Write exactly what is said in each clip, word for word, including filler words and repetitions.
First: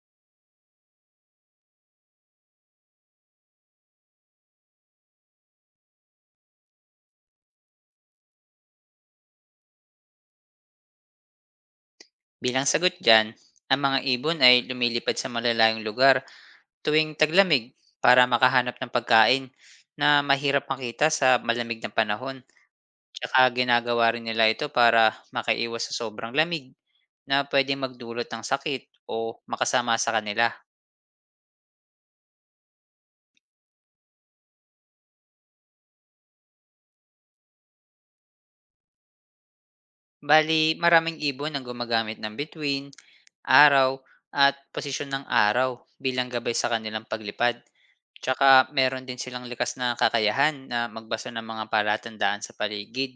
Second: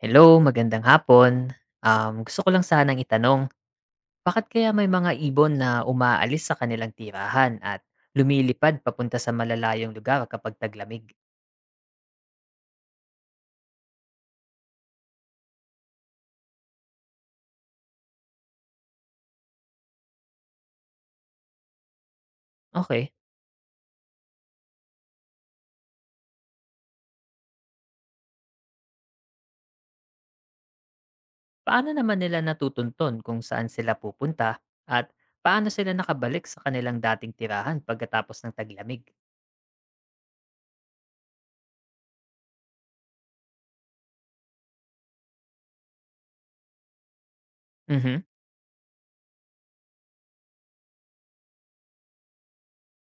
Hello, magandang hapon. Um, gusto ko lang sanang itanong, bakit kaya may mga ibon na umaalis sa kanilang tirahan at lumilipad papunta sa malalayong lugar kapag taglamig? Bilang sagot dyan, ang mga ibon ay lumilipad sa malalayong lugar tuwing taglamig para makahanap ng pagkain na mahirap makita sa malamig na panahon. Okay, Tsaka ginagawa rin nila ito para makaiwas sa sobrang lamig na pwedeng magdulot ng sakit o makasama sa kanila. paano naman nila natutunton kung saan sila pupunta at paano sila nakabalik sa kanilang dating tirahan pagkatapos ng taglamig? Bali, maraming ibon ang gumagamit ng bituin, araw, at posisyon ng araw bilang gabay sa kanilang paglipad. Mhm. Tsaka meron din silang likas na kakayahan na magbasa ng mga palatandaan sa paligid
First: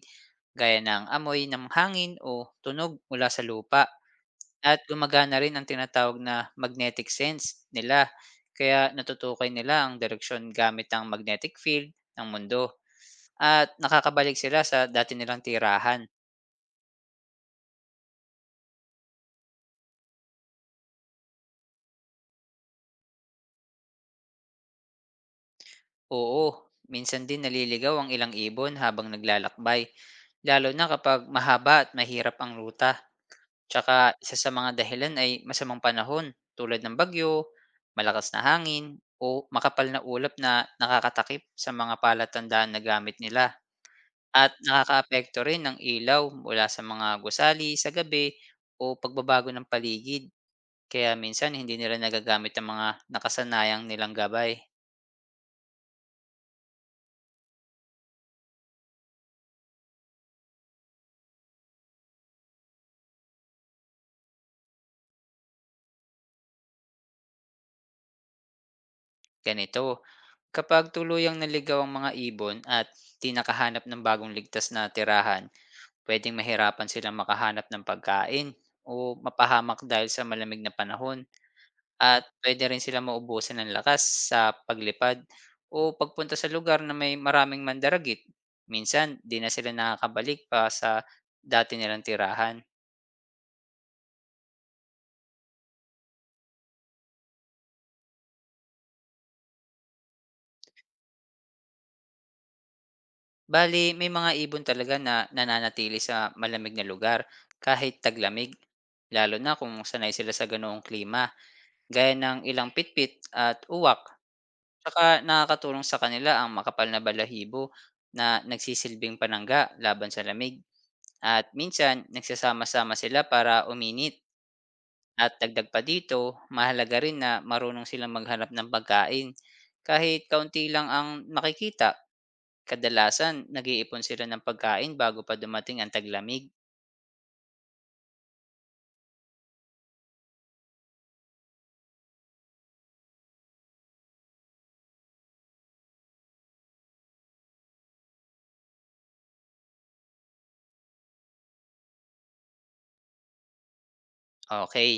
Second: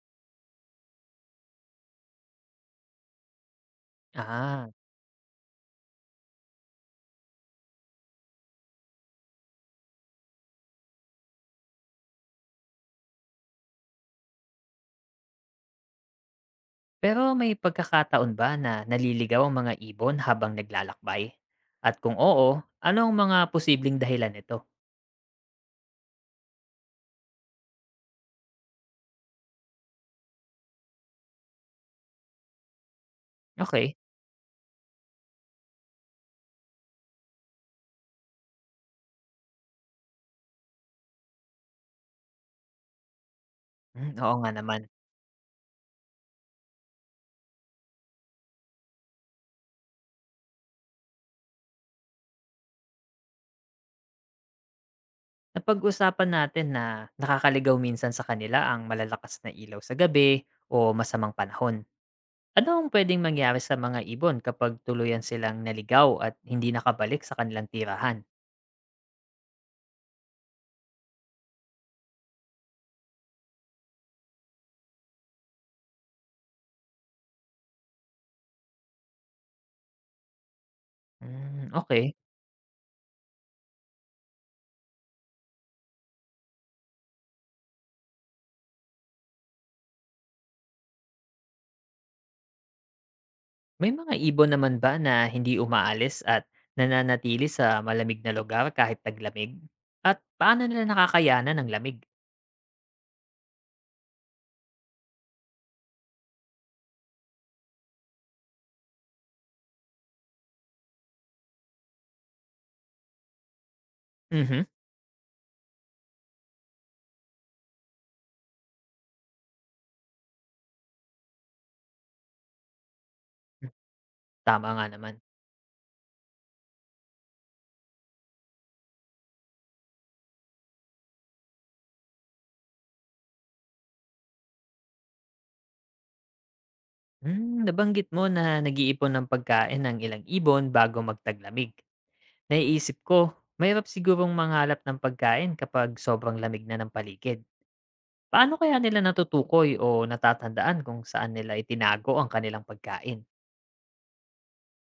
gaya ng amoy ng hangin o tunog mula sa lupa. Ah, At gumagana rin ang tinatawag na magnetic sense nila, kaya natutukoy nila ang direksyon gamit ang magnetic field ng mundo at nakakabalik sila sa dati nilang tirahan. pero may pagkakataon ba na naliligaw ang mga ibon habang naglalakbay? At kung oo, ano ang mga posibleng dahilan nito? Oo, minsan din naliligaw ang ilang ibon habang naglalakbay, lalo na kapag mahaba at mahirap ang ruta. Tsaka Okay. isa sa mga dahilan ay masamang panahon, tulad ng bagyo, malakas na hangin, o makapal na ulap na nakakatakip sa mga palatandaan na gamit nila. Hmm, oo nga At naman. nakakaapekto rin ng ilaw mula sa mga gusali sa gabi o pagbabago ng paligid. Kaya minsan hindi nila nagagamit ang mga nakasanayang nilang gabay. Napag-usapan natin na nakakaligaw minsan sa kanila ang malalakas na ilaw sa gabi o masamang panahon. Ano ang pwedeng mangyari sa mga ibon kapag tuluyan silang naligaw at hindi nakabalik sa kanilang tirahan? Ganito, kapag tuluyang naligaw ang mga ibon at di nakahanap ng bagong ligtas na tirahan, pwedeng mahirapan silang makahanap ng pagkain o mapahamak dahil sa malamig na panahon, Hmm, okay. at pwede rin silang maubusan ng lakas sa paglipad o pagpunta sa lugar na may maraming mandaragit. Minsan, di na sila nakakabalik pa sa dati nilang tirahan. May mga ibon naman ba na hindi umaalis at nananatili sa malamig na lugar kahit taglamig? At paano nila nakakayanan ng lamig? Bali, may mga ibon talaga na nananatili sa malamig na lugar kahit taglamig, lalo na kung sanay sila sa ganoong klima, gaya ng ilang pitpit at uwak. Mhm. Tsaka nakakatulong sa kanila ang makapal na balahibo na nagsisilbing panangga laban sa lamig. At minsan, nagsasama-sama sila para uminit. Tama nga naman. At dagdag pa dito, mahalaga rin na marunong silang maghanap ng pagkain. Kahit kaunti lang ang makikita, kadalasan nag-iipon sila ng pagkain bago pa dumating ang taglamig. Hmm, nabanggit mo na nag-iipon ng pagkain ng ilang ibon bago magtaglamig. Naiisip ko, mahirap sigurong manghalap ng pagkain kapag sobrang lamig na ng paligid. Paano kaya nila natutukoy o natatandaan kung saan nila itinago ang kanilang pagkain? Okay.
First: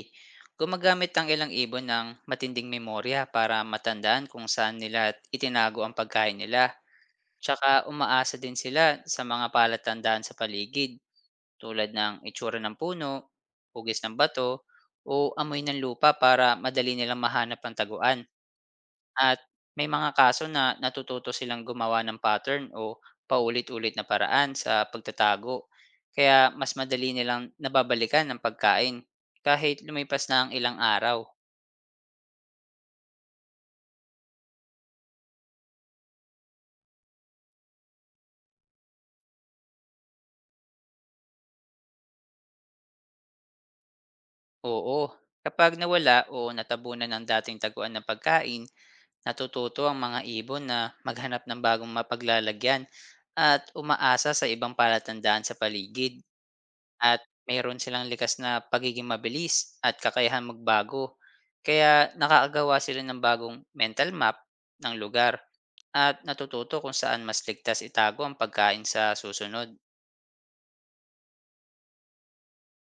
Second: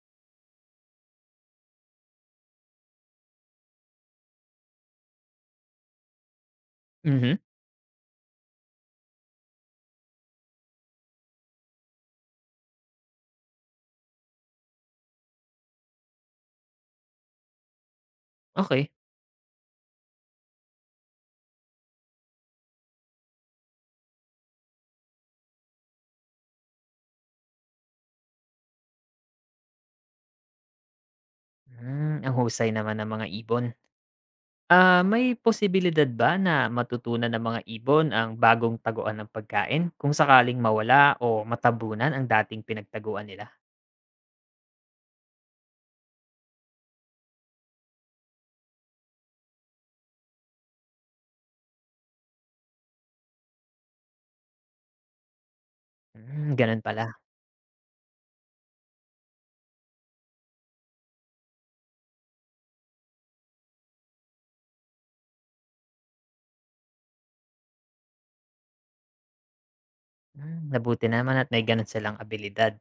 Gumagamit ang ilang ibon ng matinding memorya para matandaan kung saan nila at itinago ang pagkain nila. Mhm. Tsaka umaasa din sila sa mga palatandaan sa paligid, tulad ng itsura ng puno, hugis ng bato, o amoy ng lupa, para madali nilang mahanap ang taguan. Okay. At may mga kaso na natututo silang gumawa ng pattern o paulit-ulit na paraan sa pagtatago. Kaya mas madali nilang nababalikan ang pagkain kahit lumipas na ang ilang araw. Hmm, ang husay naman ng mga ibon. Ah, may posibilidad ba na matutunan ng mga ibon ang bagong taguan ng pagkain kung sakaling mawala o matabunan ang dating pinagtaguan nila? Oo, kapag nawala o natabunan ng dating taguan ng pagkain, natututo ang mga ibon na maghanap ng bagong mapaglalagyan at umaasa sa ibang palatandaan sa paligid. Hmm, ganun pala. At mayroon silang likas na pagiging mabilis at kakayahan magbago. Kaya nakakagawa sila ng bagong mental map ng lugar, at natututo kung saan mas ligtas itago ang pagkain sa susunod. Hmm, mabuti naman at may gano'n silang abilidad.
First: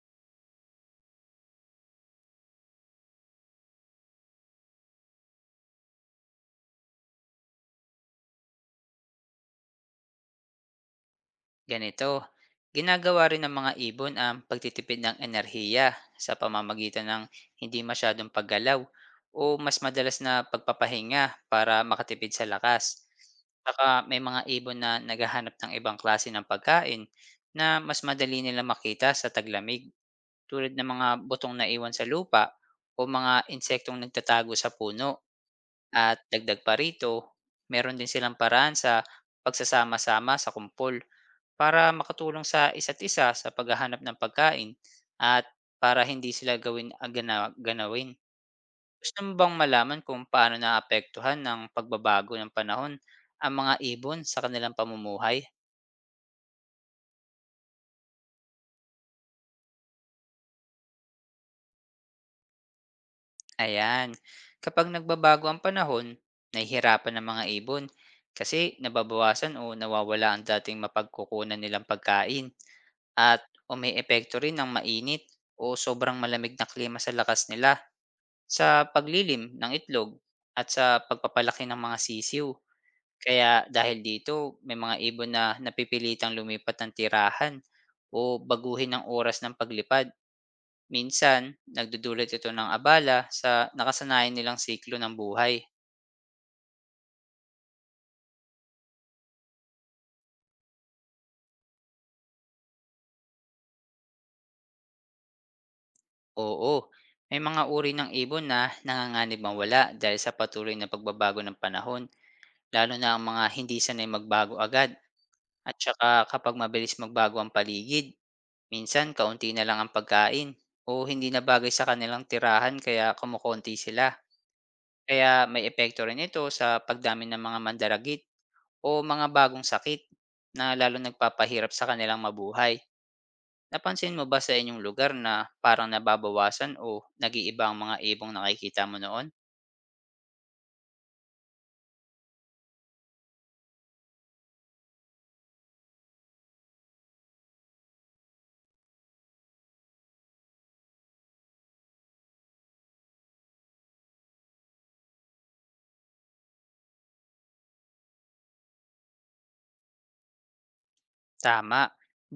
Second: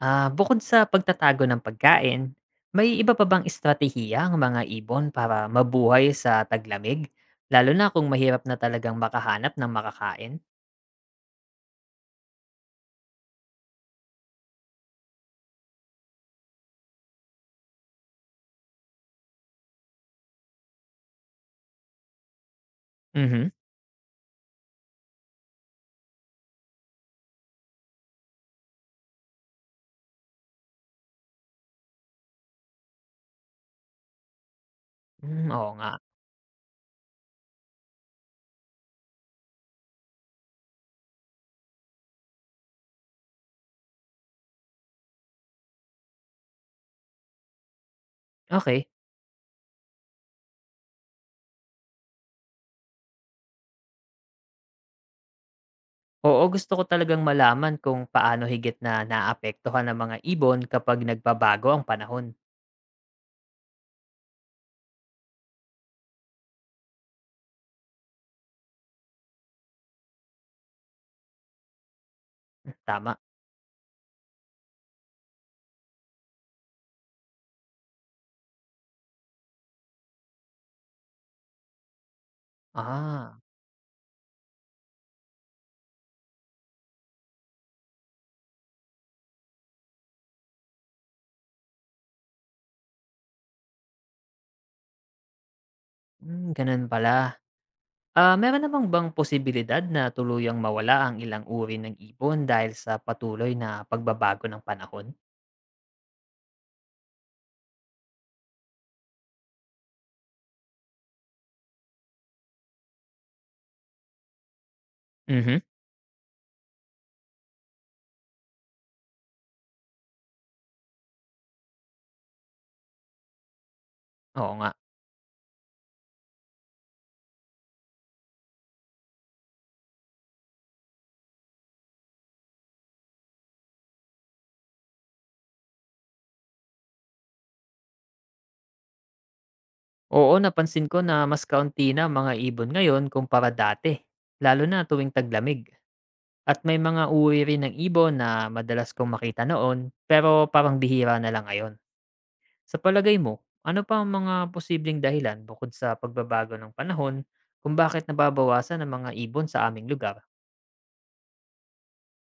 Ah, bukod sa pagtatago ng pagkain, may iba pa bang estratehiya ang mga ibon para mabuhay sa taglamig? Lalo na kung mahirap na talagang makahanap ng makakain? Ganito, ginagawa rin ng mga ibon ang pagtitipid ng enerhiya sa pamamagitan ng hindi masyadong paggalaw o mas madalas na pagpapahinga para makatipid sa lakas. Mhm. Saka may mga ibon na naghahanap ng ibang klase ng pagkain na mas madali nila makita sa taglamig, tulad ng mga butong na iwan sa lupa o mga insektong nagtatago sa puno. Hmm, oo nga. At dagdag pa rito, meron din silang paraan sa pagsasama-sama sa kumpol para makatulong sa isa't isa sa paghahanap ng pagkain, at para hindi sila gawin ah, gana- ganawin. Okay. Gusto mo bang malaman kung paano naapektuhan ng pagbabago ng panahon ang mga ibon sa kanilang pamumuhay? Oo, gusto ko talagang malaman kung paano higit na naapektuhan ng mga ibon kapag nagbabago ang panahon. Ayan, kapag nagbabago ang panahon, nahihirapan ng mga ibon kasi nababawasan o nawawala ang dating mapagkukunan nilang pagkain, Hmm, tama. at o may epekto rin ng mainit o sobrang malamig na klima sa lakas nila, sa paglilim ng itlog, at sa pagpapalaki ng mga sisiw. Ah, Kaya dahil dito, may mga ibon na napipilitang lumipat ng tirahan o baguhin ang oras ng paglipad. Minsan, nagdudulot ito ng abala sa nakasanayan nilang siklo ng buhay. hmm, ganun pala. Ah, meron namang bang posibilidad na tuluyang mawala ang ilang uri ng ibon dahil sa patuloy na pagbabago ng panahon? Oo, may mga uri ng ibon na nanganganib mawala dahil sa patuloy na pagbabago ng panahon, lalo na ang mga hindi sanay magbago agad. Mhm. At saka kapag mabilis magbago ang paligid, minsan kaunti na lang ang pagkain o hindi na bagay sa kanilang tirahan kaya kumukonti sila. Oo nga. Kaya may epekto rin ito sa pagdami ng mga mandaragit o mga bagong sakit na lalo nagpapahirap sa kanilang mabuhay. Napansin mo ba sa inyong lugar na parang nababawasan o nag-iiba ang mga ibong nakikita mo noon? Oo, napansin ko na mas kaunti na ang mga ibon ngayon kumpara dati, lalo na tuwing taglamig. At may mga uri rin ng ibon na madalas kong makita noon, pero parang bihira na lang ngayon. Sa palagay mo, ano pa ang mga posibleng dahilan bukod sa pagbabago ng panahon kung bakit nababawasan ang mga ibon sa aming lugar? Tama.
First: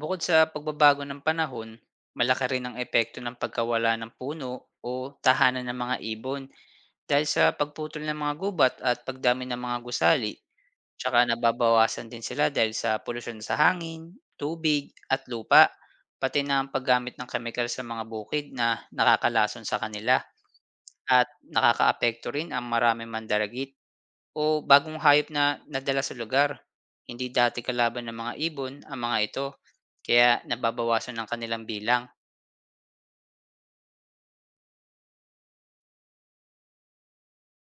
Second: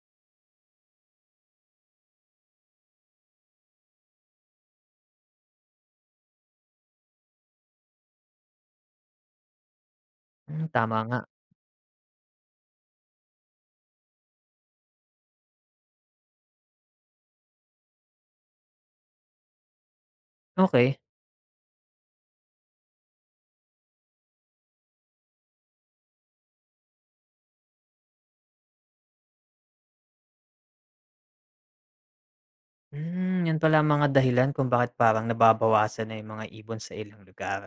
Bukod sa pagbabago ng panahon, malaki rin ang epekto ng pagkawala ng puno o tahanan ng mga ibon dahil sa pagputol ng mga gubat at pagdami ng mga gusali. Hmm, tama Tsaka nga. nababawasan din sila dahil sa polusyon sa hangin, tubig, at lupa, pati na ang paggamit ng kemikal sa mga bukid na nakakalason sa kanila, Okay. at nakakaapekto rin ang maraming mandaragit o bagong hayop na nadala sa lugar. Hindi dati kalaban ng mga ibon ang mga ito, kaya nababawasan ang kanilang bilang. Hmm, 'yun pala ang mga dahilan kung bakit parang nababawasan na 'yung mga ibon sa ilang lugar.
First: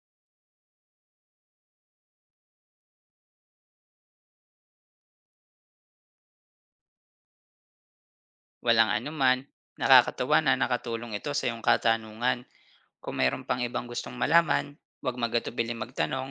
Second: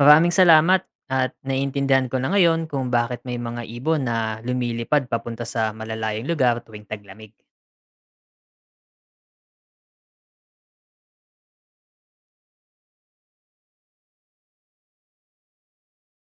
Maraming salamat at naiintindihan ko na ngayon kung bakit may mga ibon na lumilipad papunta sa malalayong lugar tuwing taglamig. Walang anuman, nakakatawa na nakatulong ito sa iyong katanungan. Kung mayroon pang ibang gustong malaman, 'wag magatubili magtanong.